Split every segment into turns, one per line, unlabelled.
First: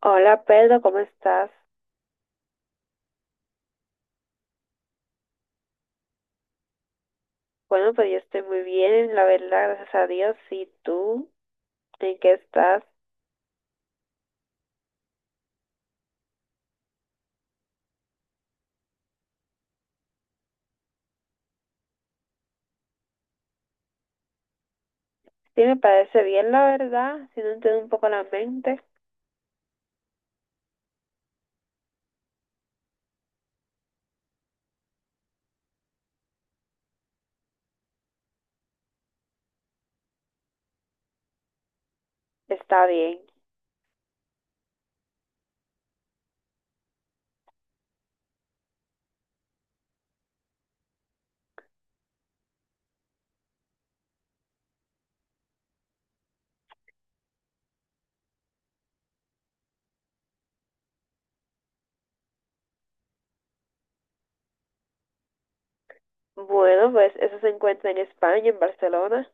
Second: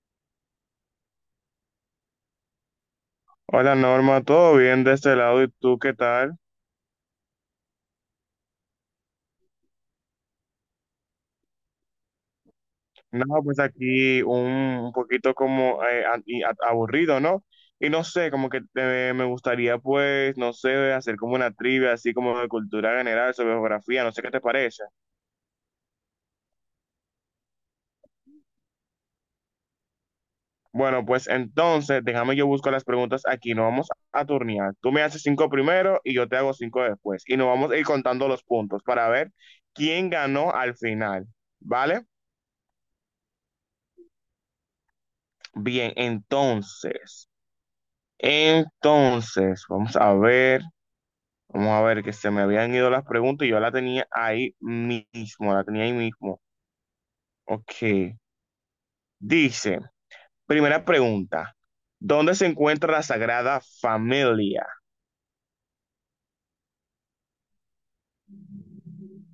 Hola Pedro, ¿cómo estás?
Hola Norma, ¿todo bien de este lado? ¿Y tú qué tal?
Bueno, pues yo estoy muy bien, la verdad, gracias a Dios. ¿Y tú? ¿En qué estás?
No, pues aquí un poquito como aburrido, ¿no? Y no sé, como que me gustaría pues, no sé, hacer como una trivia así como de cultura general, sobre geografía, no sé qué te parece.
Sí, me parece bien, la verdad. Si no entiendo un poco la mente,
Bueno, pues entonces, déjame yo buscar las preguntas aquí, nos vamos a turnear. Tú me haces cinco primero y yo te hago cinco después. Y nos vamos a ir contando los puntos para ver quién ganó al final, ¿vale?
está bien.
Bien, entonces. Entonces, vamos a ver que se me habían ido las preguntas y yo la tenía ahí mismo, la tenía ahí mismo. Ok, dice, primera pregunta, ¿dónde se encuentra la Sagrada Familia?
Bueno, pues eso se encuentra en España, en Barcelona.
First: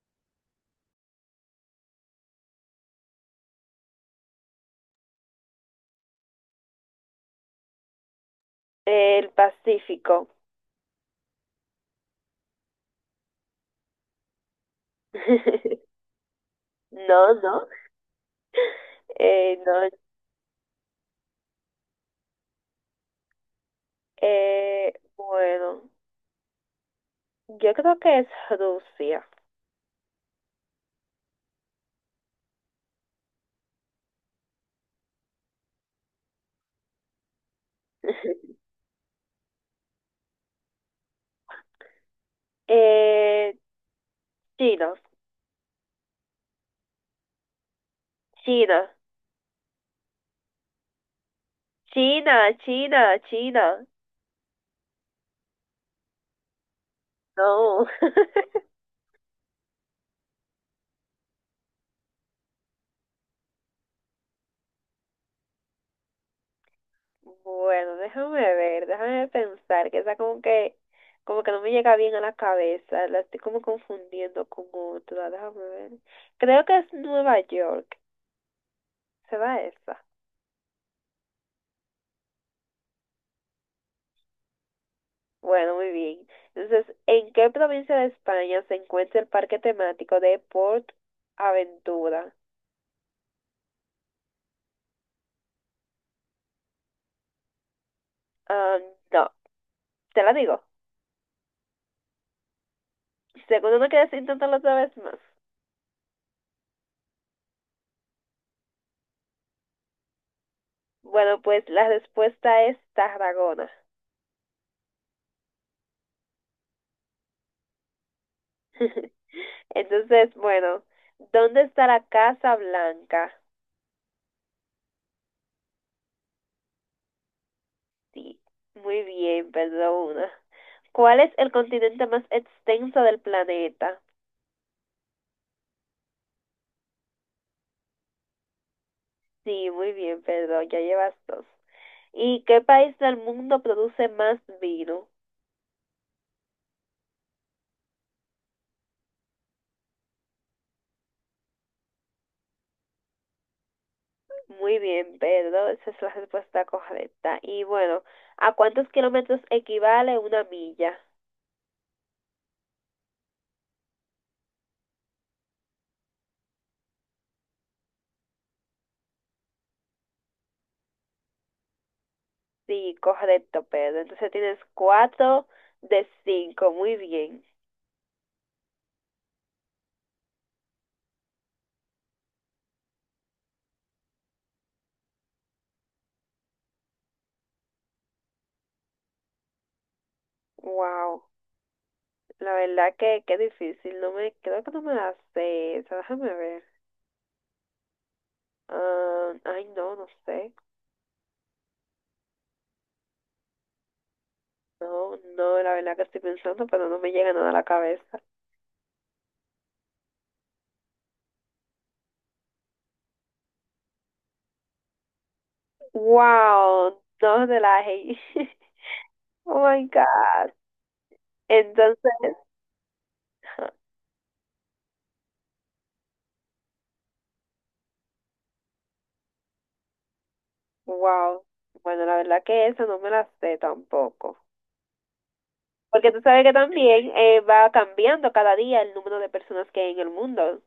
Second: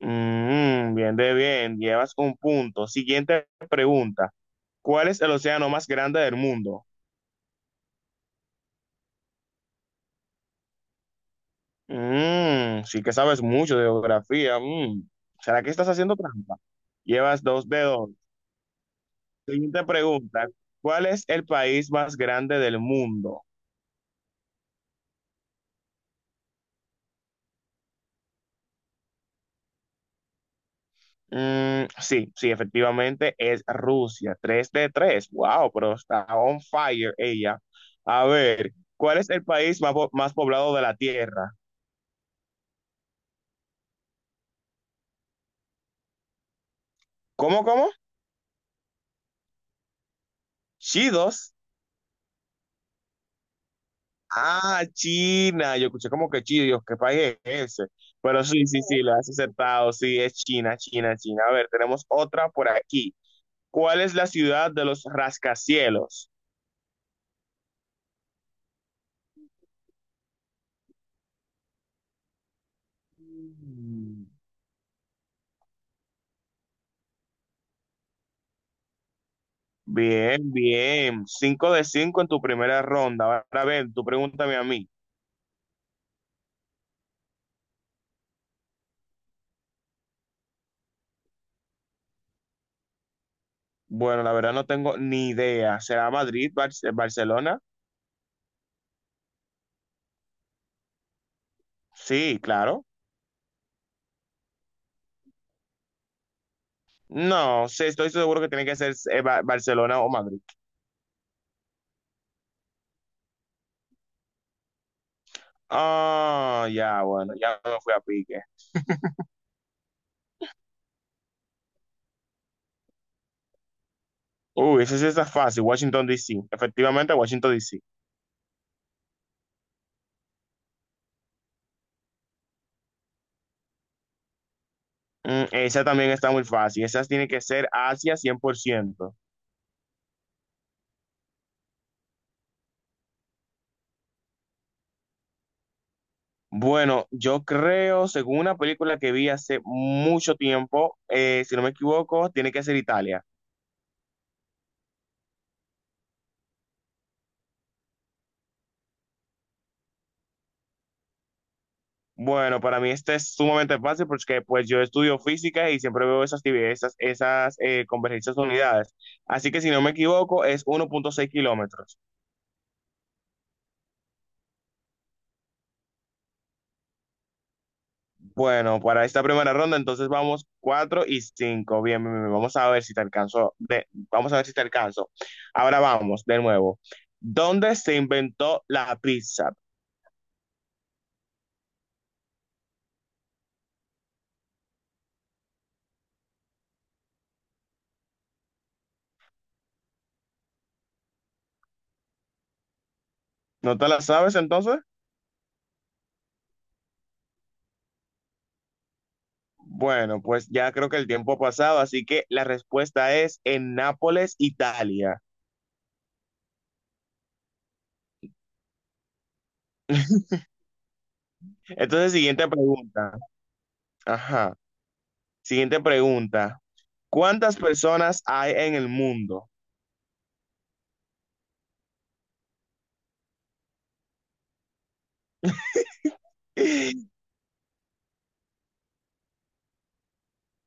Bien de bien, llevas un punto. Siguiente pregunta, ¿cuál es el océano más grande del mundo?
El Pacífico.
Sí que sabes mucho de geografía. Mm. ¿Será que estás haciendo trampa?
No,
Llevas
no.
dos dedos.
Eh,
Siguiente
no.
pregunta. ¿Cuál es el país más grande del mundo?
Bueno, yo creo que es Rusia.
Sí, sí, efectivamente es Rusia. 3 de 3. Wow, pero está on fire ella. A ver, ¿cuál es el país más, más poblado de la Tierra?
Eh, China.
¿Cómo, cómo?
China.
Chidos.
China, China, China.
Ah, China. Yo escuché como que chidos, ¿qué país es ese?
No.
Pero sí, sí, sí, lo has aceptado. Sí, es China, China, China. A ver, tenemos otra por aquí. ¿Cuál es la ciudad de los rascacielos?
Bueno, déjame ver, déjame pensar, que esa como que no me llega bien a la cabeza, la estoy como confundiendo con otra, déjame ver. Creo que es Nueva York, ¿será esa?
Bien, bien. 5 de 5 en tu primera ronda. Ahora, a ver, tú pregúntame a mí.
Bueno, muy bien. Entonces, ¿en qué provincia de España se encuentra el parque temático de Port Aventura?
Bueno, la verdad no tengo ni idea. ¿Será Madrid, Barcelona?
Ah, no, te la digo.
Sí, claro.
Seguro no quieres intentarlo otra vez más.
No, sí, estoy seguro que tiene que ser Barcelona o Madrid.
Bueno, pues la respuesta es Tarragona.
Ah, ya, bueno, ya me fui a pique.
Entonces, bueno, ¿dónde está la Casa Blanca?
Uy, esa sí está fácil. Washington, D.C. Efectivamente, Washington, D.C.
Sí, muy bien, perdona. ¿Cuál es el continente más extenso del planeta?
Esa también está muy fácil. Esa tiene que ser Asia 100%.
Sí, muy bien, perdón, ya llevas dos. ¿Y qué país del mundo produce más vino?
Bueno, yo creo, según una película que vi hace mucho tiempo, si no me equivoco, tiene que ser Italia.
Muy bien, Pedro, esa es la respuesta correcta. Y bueno, ¿a cuántos kilómetros equivale una milla?
Bueno, para mí este es sumamente fácil porque pues yo estudio física y siempre veo esas convergencias de unidades. Así que si no me equivoco, es 1,6 kilómetros.
Sí, correcto, Pedro. Entonces tienes cuatro de cinco, muy bien.
Bueno, para esta primera ronda, entonces vamos 4 y 5. Bien, bien, bien. Vamos a ver si te alcanzo. Vamos a ver si te alcanzo. Ahora vamos, de nuevo. ¿Dónde se inventó la pizza?
Wow. La verdad que qué difícil, creo que no me la sé, esa, déjame ver. Ah, ay, no, no sé.
¿No te la sabes entonces?
No, no, la verdad que estoy pensando, pero no me llega nada a la cabeza.
Bueno, pues ya creo que el tiempo ha pasado, así que la respuesta es en Nápoles, Italia.
Wow, no de la hey Oh my God. Entonces,
Entonces, siguiente pregunta.
ajá,
Ajá. Siguiente pregunta. ¿Cuántas personas hay en el mundo?
wow. Bueno, la verdad que esa no me la sé tampoco. Porque tú sabes que también va cambiando cada día el número de personas que hay en el mundo.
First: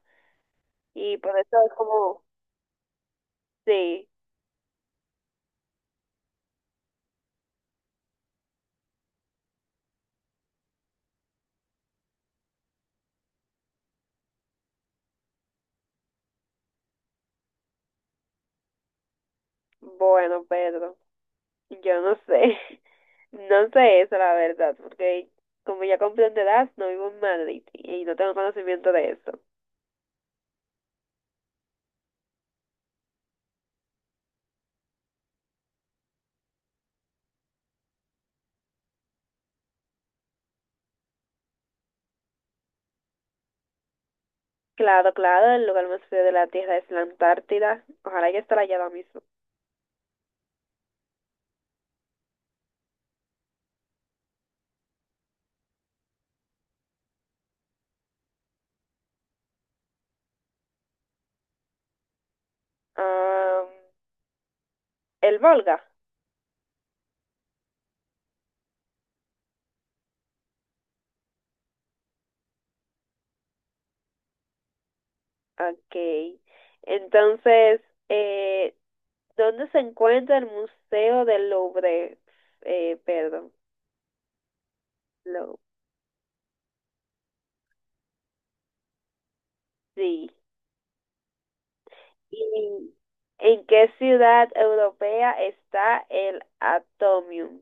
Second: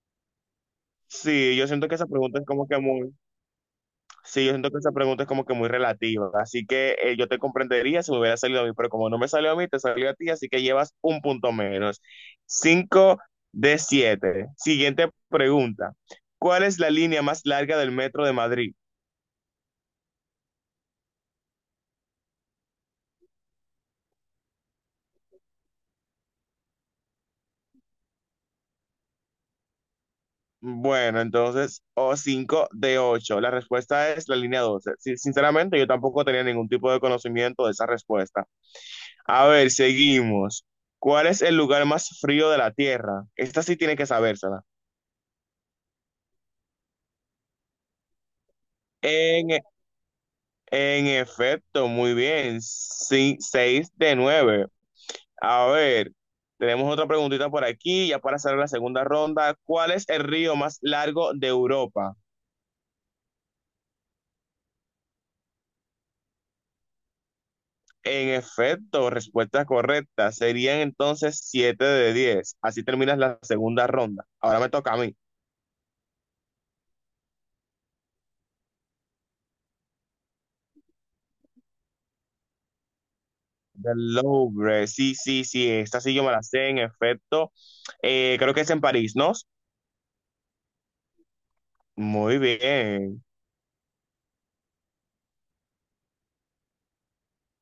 Y por
Sí,
eso
yo
es
siento que esa
como,
pregunta es como que muy.
sí,
Sí, yo siento que esa pregunta es como que muy relativa, así que yo te comprendería si me hubiera salido a mí, pero como no me salió a mí, te salió a ti, así que llevas un punto menos. Cinco de siete. Siguiente pregunta. ¿Cuál es la línea más larga del metro de Madrid?
bueno, Pedro, yo no sé. No sé eso, la verdad, porque como ya con de no vivo en Madrid y no tengo conocimiento de eso.
Bueno, entonces, o cinco de ocho. La respuesta es la línea 12. Sí, sinceramente, yo tampoco tenía ningún tipo de conocimiento de esa respuesta. A ver, seguimos. ¿Cuál es el lugar más frío de la Tierra? Esta sí tiene que sabérsela.
Claro, claro, el lugar más frío de la Tierra es la Antártida. Ojalá ya estará allá ahora mismo.
En, En efecto, muy bien. Sí, seis de nueve. A ver, tenemos otra preguntita por aquí, ya para hacer la segunda ronda. ¿Cuál es el río más largo de Europa?
Am, el Volga.
En efecto, respuesta correcta. Serían entonces siete de 10. Así terminas la segunda ronda. Ahora me toca a mí.
Ok. Entonces, eh, ¿dónde se encuentra el Museo del Louvre? Perdón,
Del Louvre, sí, sí,
Louvre.
sí, esta sí yo me la sé, en efecto. Creo que es en París, ¿no?
Sí.
Muy
¿Y
bien.
en qué ciudad europea está el Atomium?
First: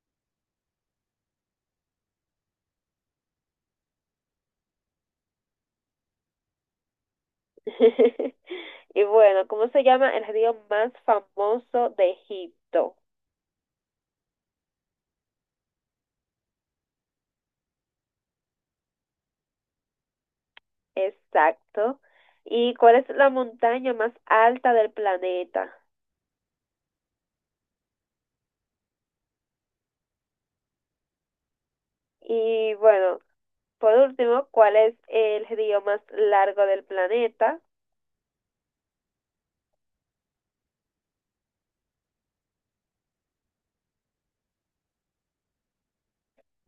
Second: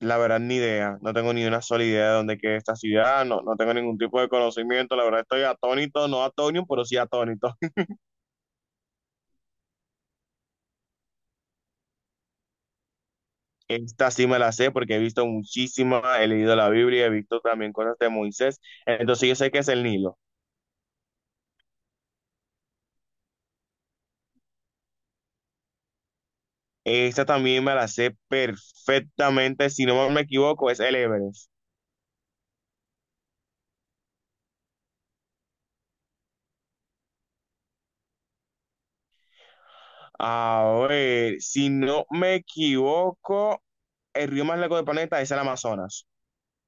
La verdad, ni idea. No tengo ni una sola idea de dónde queda esta ciudad. No, no tengo ningún tipo de conocimiento. La verdad, estoy atónito, no atónito, pero sí atónito.
Y bueno, ¿cómo se llama el río más famoso de Egipto?
Esta sí me la sé porque he visto muchísima, he leído la Biblia, he visto también cosas de Moisés. Entonces yo sé que es el Nilo.
Exacto. ¿Y cuál es la montaña más alta del planeta?
Esta también me la sé perfectamente. Si no me equivoco, es el Everest.
Y bueno, por último, ¿cuál es el río más largo del planeta?
A ver, si no me equivoco, el río más largo del planeta es el Amazonas.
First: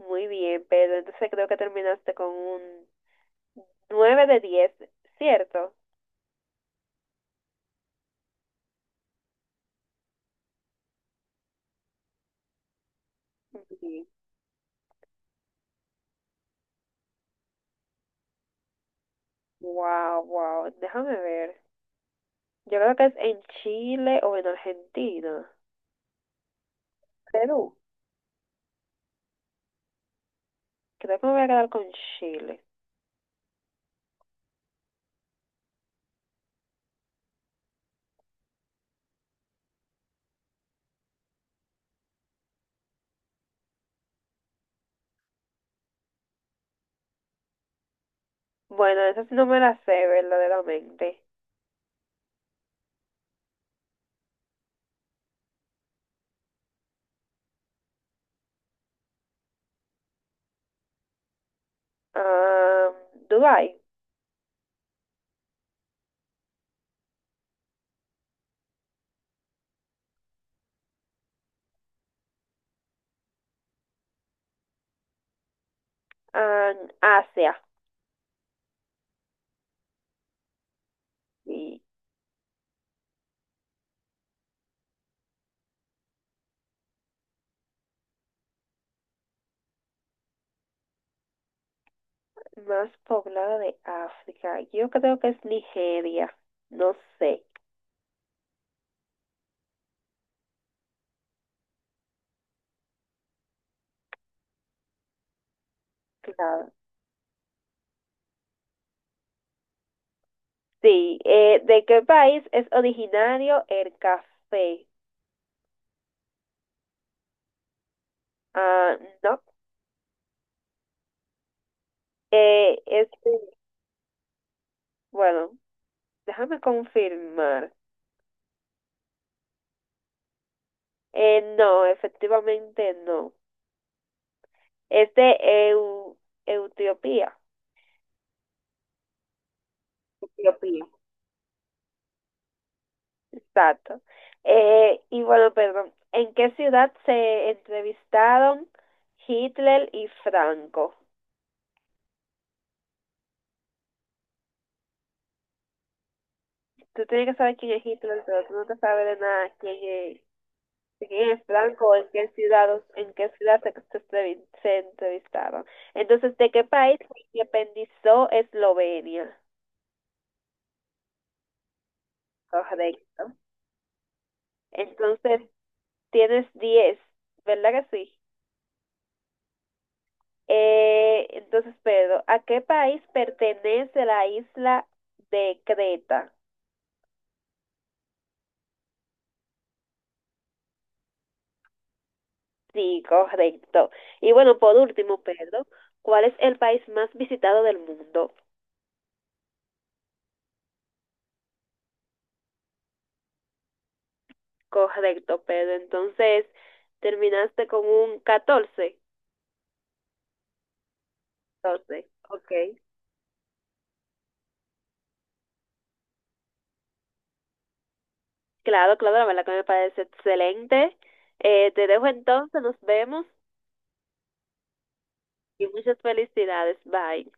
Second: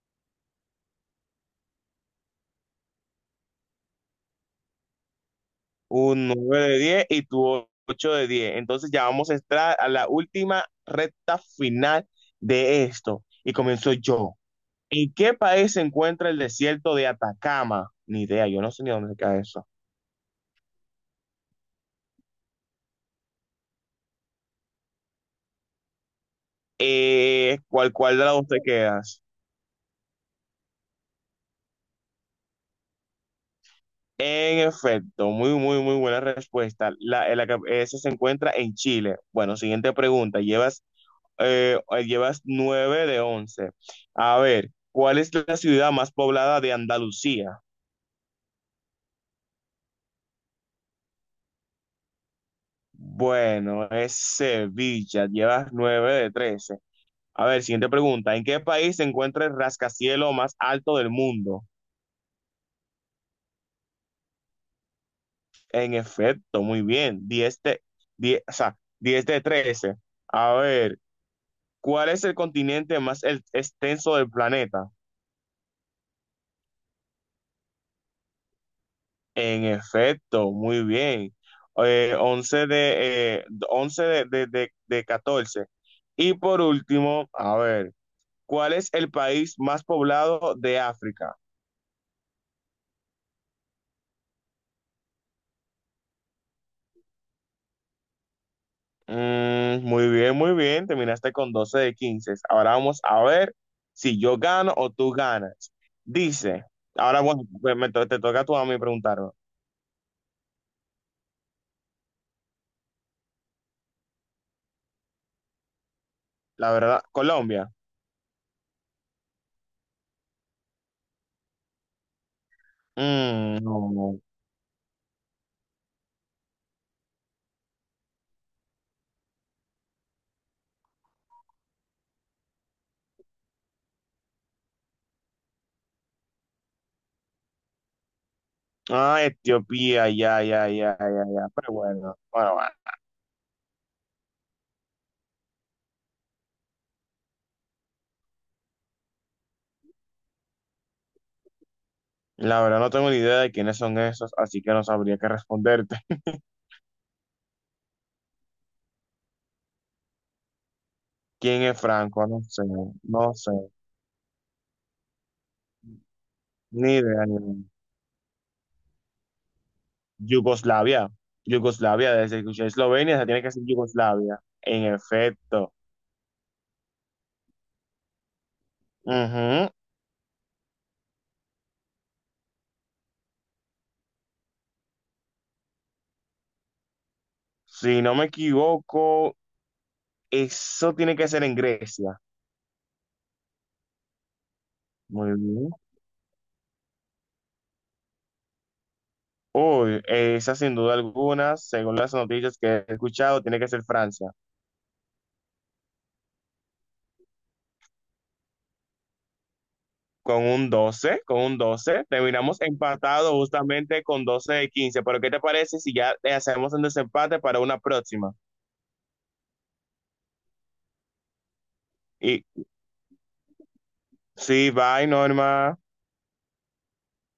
Muy bien, pero entonces creo que terminaste con un 9 de 10, ¿cierto?
Un 9 de 10 y tu 8 de 10. Entonces ya vamos a entrar a la última recta final de esto. Y comienzo
Sí.
yo. ¿En qué país se encuentra el desierto de Atacama? Ni idea, yo no sé ni dónde se queda eso.
Wow, wow. Déjame ver. Yo creo que es en Chile o en Argentina. Perú.
¿Cuál de las dos te quedas?
Creo que me voy a quedar con Chile.
En efecto, muy, muy, muy buena respuesta. Esa se encuentra en Chile. Bueno, siguiente pregunta. Eh, llevas 9 de 11. A ver, ¿cuál es la ciudad más poblada de Andalucía?
Bueno, esa sí no me la sé verdaderamente.
Bueno, es Sevilla. Llevas nueve de 13. A ver, siguiente pregunta. ¿En qué país se encuentra el rascacielos más alto del mundo?
Ah, Dubái,
En efecto, muy bien. 10 de, 10, o sea, 10 de 13. A ver, ¿cuál es el continente más extenso del planeta?
ah, Asia,
En efecto, muy bien.
y
11 de 14. Y por último, a ver, ¿cuál es el país más poblado de África?
más poblada de África. Yo creo que es Nigeria, no sé,
Muy bien, muy bien. Terminaste con 12 de 15. Ahora vamos a ver si yo gano o tú ganas. Dice,
claro.
ahora bueno, pues te toca tú a mí preguntarme.
Sí, ¿de qué país es originario el café?
La verdad, Colombia.
Ah, no, eh, es,
Mm, no. No.
bueno, déjame confirmar. No, efectivamente no. Es de Etiopía.
Ah, Etiopía, ya, ya,
Etiopía.
ya, ya, ya. Pero bueno, bueno, bueno.
Exacto. Y bueno, perdón, ¿en qué ciudad se entrevistaron Hitler y Franco?
La verdad no tengo ni idea de quiénes son esos, así que no sabría qué responderte.
Tú tienes que saber quién es Hitler, pero tú no te sabes de nada de quién es
¿Quién es
Franco o en
Franco?
qué
No sé,
ciudad, en qué
no sé.
ciudad se entrevistaron. Entonces, ¿de qué
Ni
país
idea, ni
se
idea.
independizó Eslovenia?
Yugoslavia. Yugoslavia, desde que escuché Eslovenia,
Correcto.
se tiene que decir Yugoslavia. En
Entonces,
efecto.
tienes 10. ¿Verdad que sí?
Ujú.
Entonces, Pedro, ¿a qué país pertenece la isla de Creta?
Si no me equivoco, eso tiene que ser en Grecia.
Sí, correcto. Y bueno, por último,
Muy
Pedro,
bien.
¿cuál es el país más visitado del mundo?
Uy, esa sin duda alguna, según las noticias que he escuchado, tiene que ser Francia.
Correcto, Pedro. Entonces, terminaste con un 14.
Con un 12, con un 12,
14, ok.
terminamos empatados justamente con 12 de 15. Pero ¿qué te parece si ya le hacemos un desempate para una próxima?
Claro, claro, la verdad que me parece excelente. Te dejo
Y
entonces, nos vemos
sí, bye,
y
Norma.
muchas felicidades. Bye.